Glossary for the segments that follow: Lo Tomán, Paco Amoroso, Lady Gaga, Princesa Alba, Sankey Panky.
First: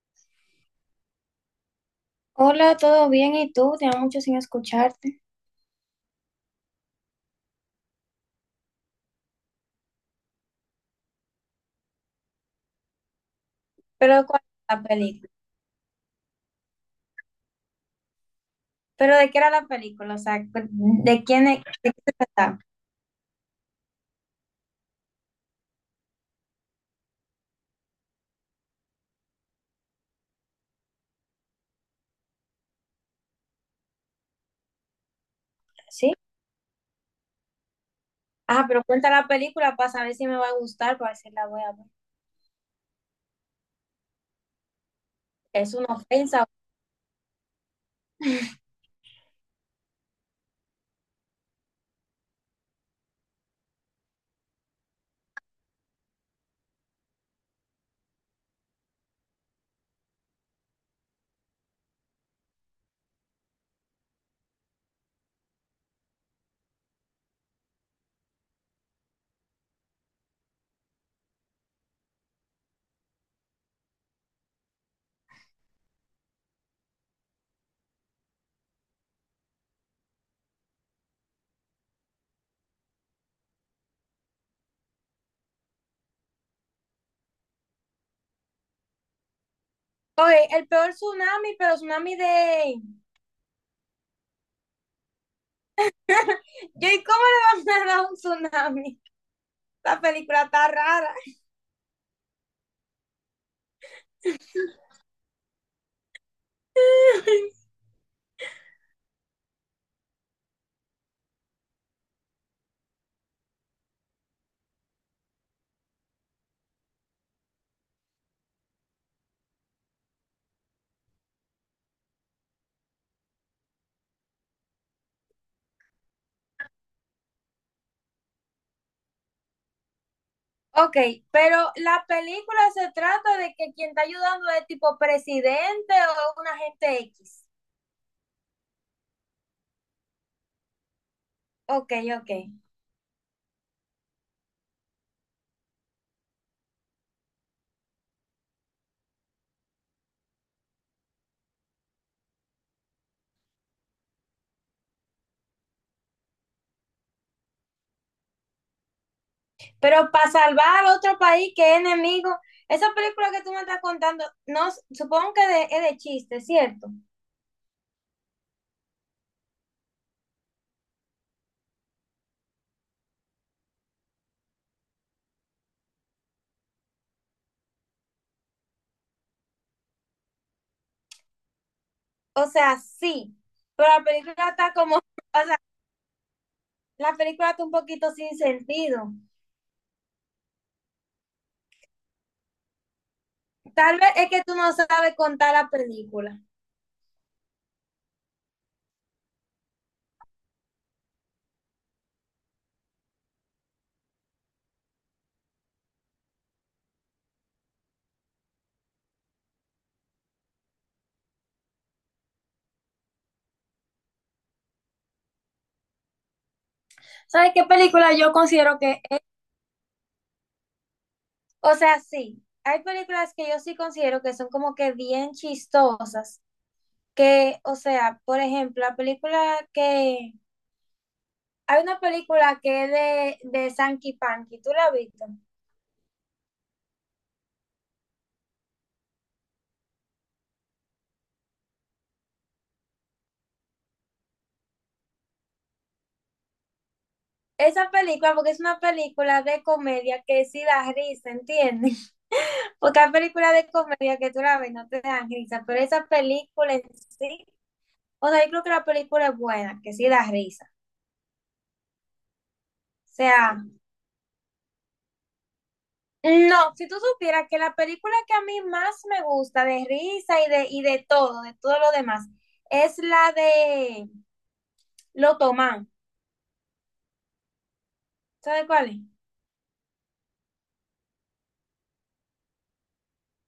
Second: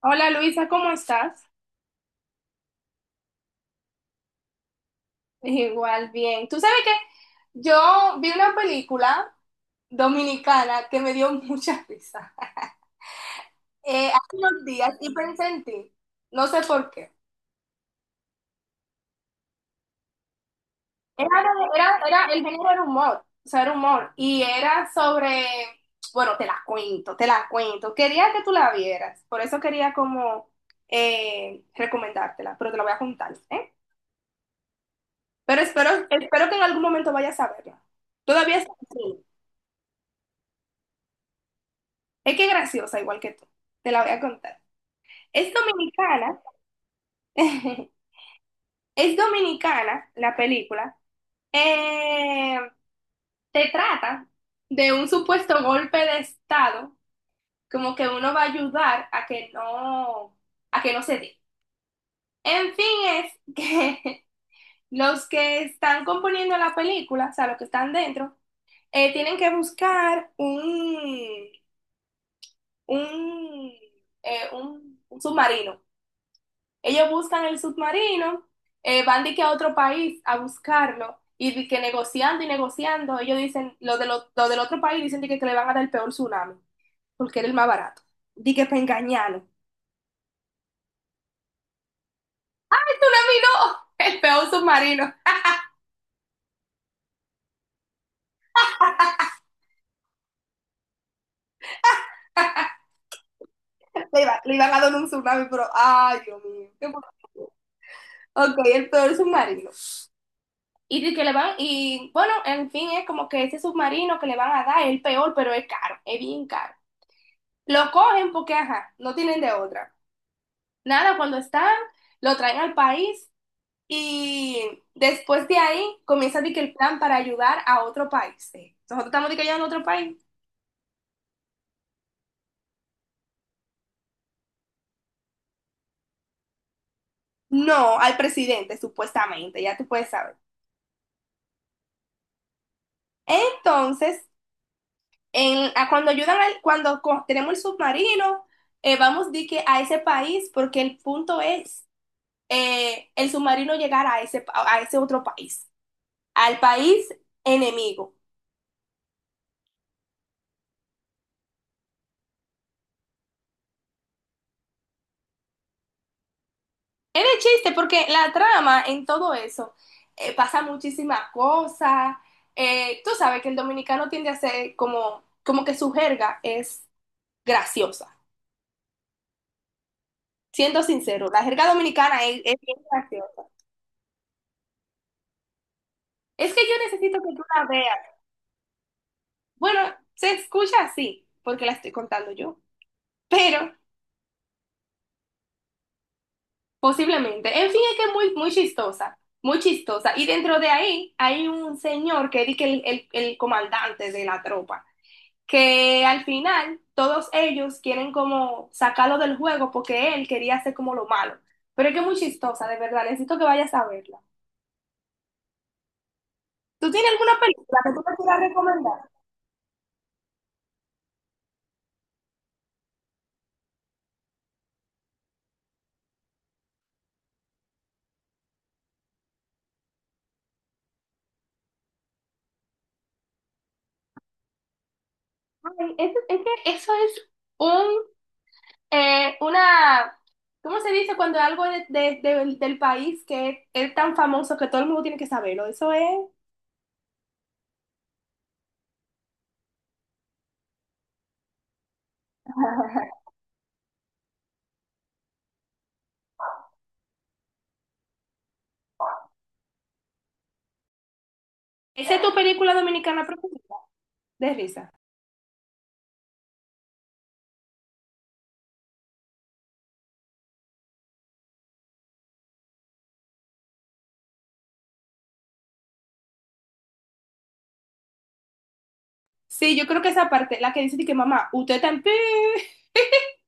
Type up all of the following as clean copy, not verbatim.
Hola Luisa, ¿cómo estás? Hola, ¿todo bien? ¿Y tú? Tenía mucho sin escucharte. Igual, bien. Tú sabes que yo vi una película dominicana que me dio mucha risa Pero hace ¿cuál unos es la días y película? pensé en ti, no sé por qué. ¿Pero de qué era la película? O sea, ¿de Era, quién es, de qué se el trataba? género era humor, o sea, era humor y era sobre, bueno, te la cuento. Quería que tú la vieras, por eso quería como recomendártela, pero te la voy a contar, ¿eh? Pero espero, ¿Sí? espero que en algún momento vayas a verla. Todavía Ah, está pero en cuenta cine. la película para saber si me va a gustar, para ver si la voy a ver. Es que es graciosa, igual que tú. Te la voy a contar. Es Es una dominicana. ofensa. Es dominicana la película. Eh, Te trata de un supuesto golpe de estado, como que uno va a ayudar a que no se dé. En fin, es que los que están componiendo la película, o sea, los que están dentro, tienen que buscar un, un submarino. Ellos buscan el submarino, van de que a otro país a buscarlo y de que negociando y negociando, ellos dicen, los de los del otro país dicen de que le van a dar el peor tsunami, porque era el más barato. Di que para engañarlo. El Oye, el peor tsunami, pero tsunami de... tsunami no, el peor submarino. Yo, ¿y cómo le van a dar un tsunami? La película está rara. Le, le iban a dar un tsunami, pero, ay, Dios mío, qué bonito. Ok, el peor submarino. Y de que le van, y bueno, en fin, es como que ese submarino que le van a dar es el peor, pero es caro, es bien caro. Lo cogen porque, ajá, no tienen de otra. Nada, cuando están, lo traen al país y después de ahí comienza de que el plan para ayudar a otro país. Nosotros estamos de que ayudando a otro país. Ok, pero la película se trata de que quien está ayudando es tipo presidente o una gente X. No, al presidente, supuestamente, ya tú puedes saber. Ok, ok. Entonces, en- a cuando ayudan al, cuando tenemos el submarino, vamos de que a ese país, porque el punto es el submarino llegar a ese, a ese otro país, al país enemigo. Pero para salvar a otro país que es enemigo, esa película que tú me estás contando, no, supongo que es de chiste, ¿cierto? Es de chiste porque la trama en todo eso pasa muchísimas cosas. Tú sabes que el dominicano tiende a ser como, como que su jerga es graciosa. Siendo sincero, la jerga dominicana O es bien sea, sí, graciosa. pero la película está como, o sea, Es que yo la necesito que tú película está la un veas. poquito sin sentido. Bueno, se escucha así porque la estoy contando yo, pero Tal vez es que tú no sabes contar la película. posiblemente. En fin, es que es muy, muy chistosa, muy chistosa. Y dentro de ahí hay un señor que es de que el, el comandante de la tropa, que al final todos ellos quieren como sacarlo del juego porque él quería hacer como lo malo. Pero es que es muy chistosa, de verdad, necesito que vayas a verla. ¿Tú tienes alguna ¿Sabes qué película que tú película me yo quieras considero recomendar? que es? O sea, sí, hay películas que yo sí considero que son como que bien chistosas, que, o sea, por ejemplo, la película que hay una película que es de Sankey Panky, ¿tú la has visto? Ay, es que eso es un, una, ¿cómo se dice cuando algo del país que es tan famoso que todo el mundo tiene que saberlo? Eso es. Esa película, porque es una película de comedia que sí da risa, ¿entiendes? Porque hay películas de comedia que tú la ves, no te dan risa, pero esa película en sí, o sea, yo creo que la película es buena, que sí da risa. ¿Esa es tu película O dominicana sea, preferida? De risa. no, si tú supieras que la película que a mí más me gusta de risa y de todo, de todo lo demás, es la de Lo Tomán. ¿Sabes cuál es? Sí, yo creo que esa parte, la que dice de que mamá, usted también.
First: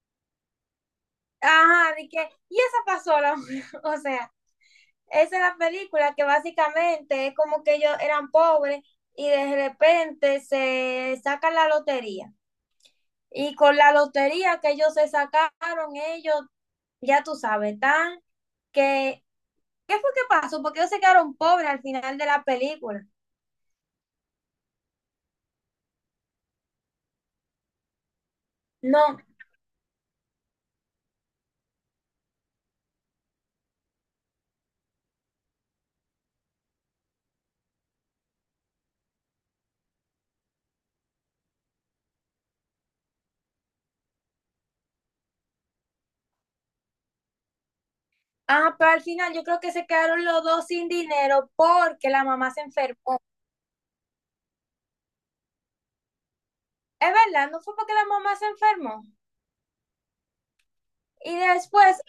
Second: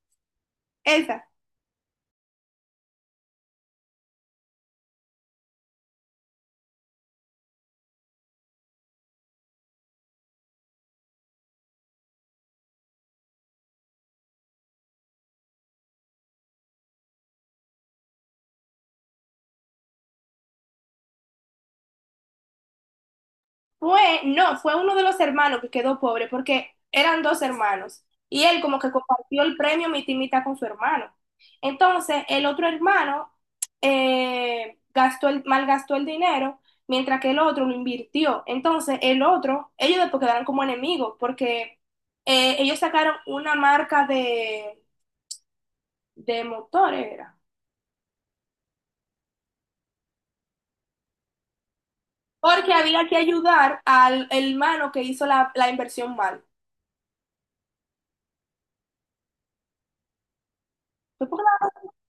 Esa. Ajá, de que, y esa pasó la mujer. O sea, esa es la película que básicamente es como que ellos eran pobres y de repente se sacan la lotería. Y con la lotería que ellos se sacaron, ellos, ya tú sabes, tan que. ¿Qué fue que pasó? Porque ellos se quedaron pobres al final de la película. Fue, no, fue uno de los hermanos que quedó pobre porque eran dos hermanos y él como que No. compartió el premio mitad y mitad con su hermano. Entonces, el otro hermano gastó el, malgastó el dinero mientras que el otro lo invirtió. Entonces, el otro, ellos después quedaron como enemigos porque ellos sacaron una marca de motores, era. Ah, pero al final yo creo que se quedaron los dos sin dinero porque la mamá se Porque había que enfermó. ayudar al hermano que hizo la, la inversión mal. Es verdad, no fue porque la mamá se enfermó. Fue Y porque después,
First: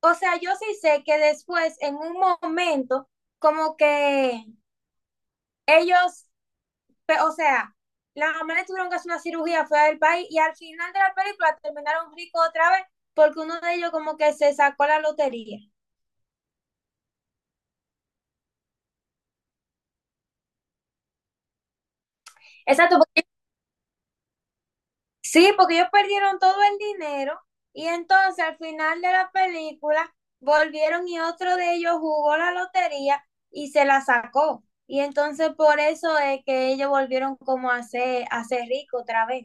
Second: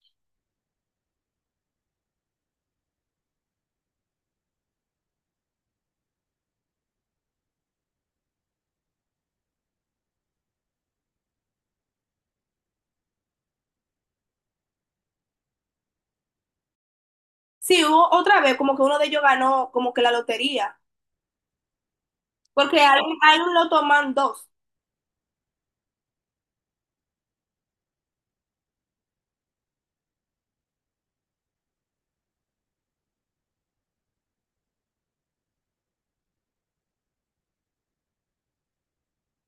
o sea, yo sí sé que después, en un momento, como que ellos, o sea, las mamá le tuvieron que hacer una cirugía fuera del país y al final de la película terminaron ricos otra vez porque uno de ellos como que se sacó la lotería. sí, hubo otra vez como que uno de ellos ganó como que la lotería, porque hay, Exacto, hay un loto man dos. sí, porque ellos perdieron todo el dinero y entonces al final de la película volvieron y otro de ellos jugó la lotería y se la sacó. Y entonces por eso es que ellos volvieron como a ser ricos otra vez.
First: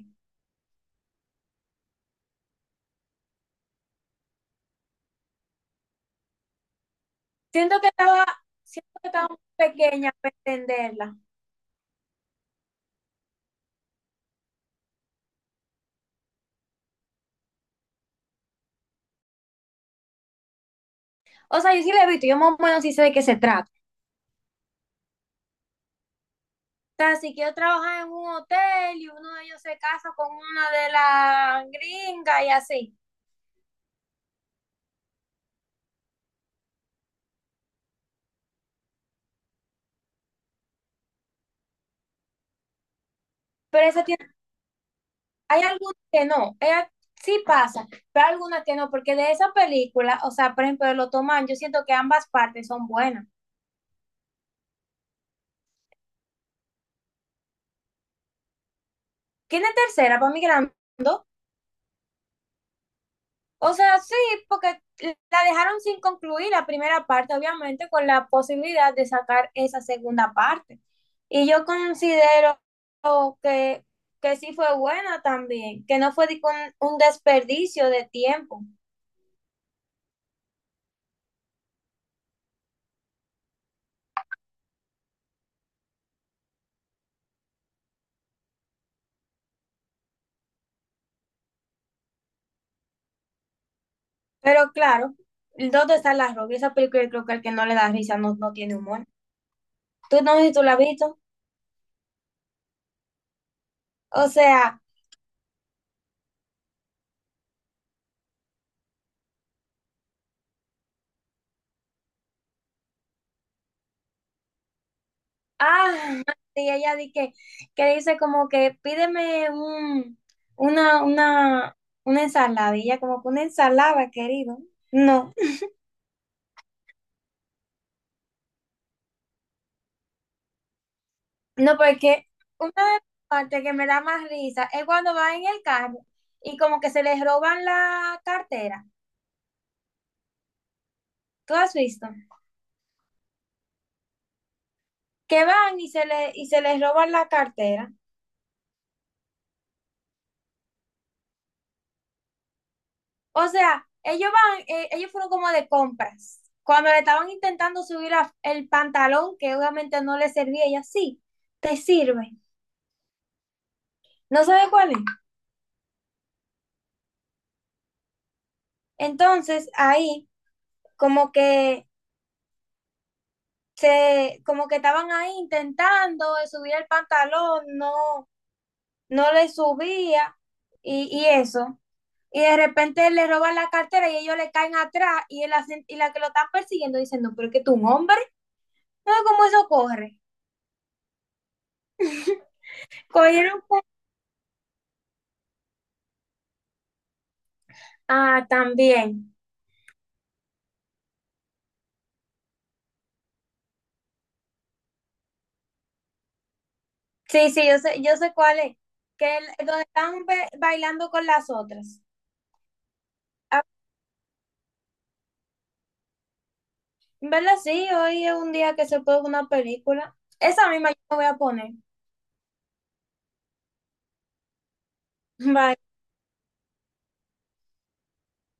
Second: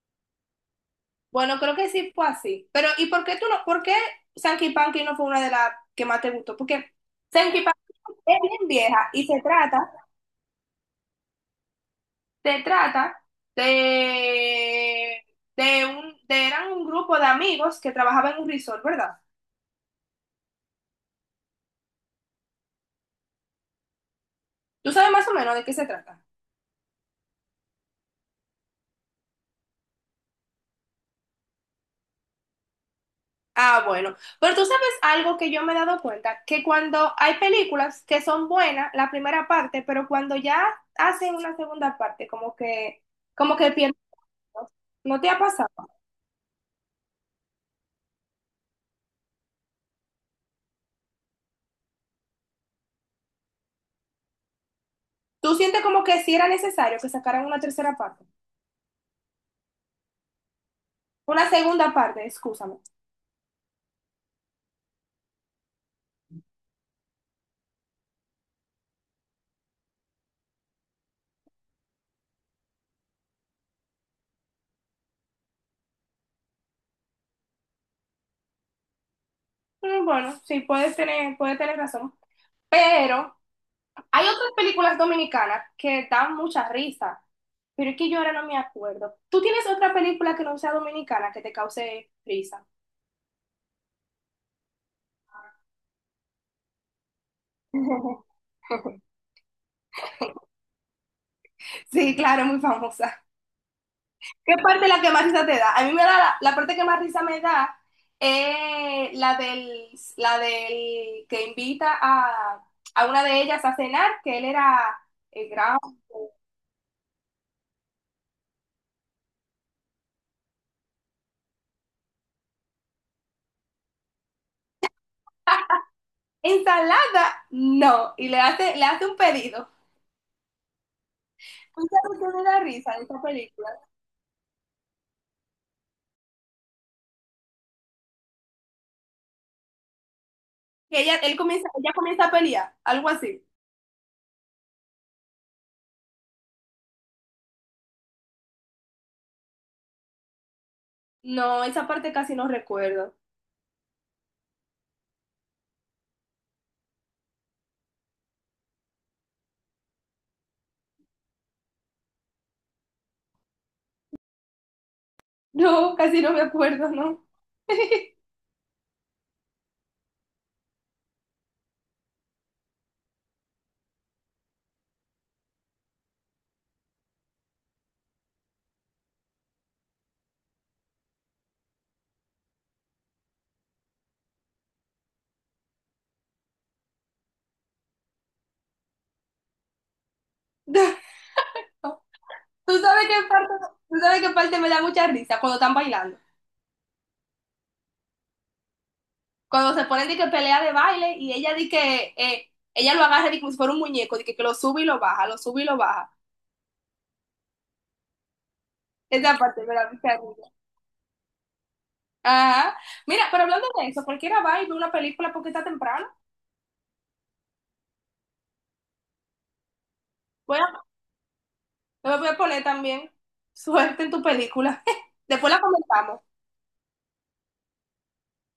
Bueno, creo que sí fue así. Pero ¿y por qué tú no? ¿Por qué Sankey Panky no fue una de las que más te gustó? Porque Sankey Panky Siento que estaba, es bien siento que vieja y estaba muy pequeña para entenderla. se trata de, de un, de eran un grupo de amigos que trabajaban en un resort, ¿verdad? O sea, yo sí la he visto, yo más o menos sí sé de qué se trata. ¿Tú sabes más o menos de qué se trata? O sea, si quiero trabajar en un hotel y uno de ellos se casa con una de las gringas y así. Ah, bueno. Pero tú sabes algo que yo me he dado cuenta, que cuando hay películas que son buenas, la primera parte, pero cuando ya hacen una segunda parte, como que Pero pierden. esa tiene ¿No te ha hay pasado? algunas que no, sí pasa, pero hay algunas que no, porque de esa película, o sea, por ejemplo, de Lo Toman, yo siento que ambas partes son buenas. ¿Tú sientes como que sí era necesario que sacaran una tercera parte? ¿Quién es tercera para mí Grando? Una segunda parte, excúsame. O sea, sí, porque la dejaron sin concluir la primera parte, obviamente, con la posibilidad de sacar esa segunda parte. Y yo considero que, que sí fue buena también, que no fue de que un desperdicio de tiempo. Mm, bueno, sí, puedes tener razón. Pero hay otras películas dominicanas que dan mucha risa, pero es que yo ahora no me acuerdo. ¿Tú tienes otra película que no sea dominicana que te cause risa? Pero claro, ¿dónde está la rubia? Esa película yo creo que el que no le da risa no, no tiene humor. Tú no sé si tú la has visto. Sí, claro, muy famosa. O ¿Qué sea, parte es la que más risa te da? A mí me da la, la parte que más risa me da es la del que invita a una de ellas a cenar, que él era el gran... ah, y ella di que le dice como que pídeme una, una, una ensalada. Y ella como que una ensalada, querido. No, Ensalada, no, y le hace un pedido. no, ¿Tú sabes porque qué me da una risa de de las esta partes película? que me da más risa es cuando va en el carro y como que se les roban la cartera. Que ella, él ¿Tú comienza, has ella visto? comienza a pelear, algo así. Que van y se le, y se les roban la cartera. No, esa parte casi no recuerdo. O sea, ellos van, ellos fueron como de compras. Cuando le estaban intentando subir el pantalón, que obviamente no le servía, ella sí, te sirve. No sabe cuál es. No, casi no me acuerdo, no. Entonces, ahí, como que se, como que estaban ahí intentando de subir el pantalón, no, no le subía, y eso. Y de repente le roban la cartera y ellos le caen atrás, y, y la que lo están persiguiendo diciendo, pero es que tú un hombre, no cómo eso corre. No. Tú sabes qué parte, Cogieron tú sabes qué parte me da mucha risa cuando están bailando. ah, también. Cuando se ponen de que pelea de baile y ella di que ella lo agarra di como si fuera un muñeco, de que lo sube y lo baja, lo sube y lo baja. Sí, sí, yo sé cuál es. Esa Que parte me donde da mucha están risa. bailando con las otras. Ajá. Mira, pero Ah, hablando de eso, cualquiera va y ve una película porque está temprano. en ¿verdad? Sí, hoy es un día que se puede ver una película. Voy a, Esa misma yo me voy a poner. me voy a poner también suerte en tu película. Después la Bye. comentamos.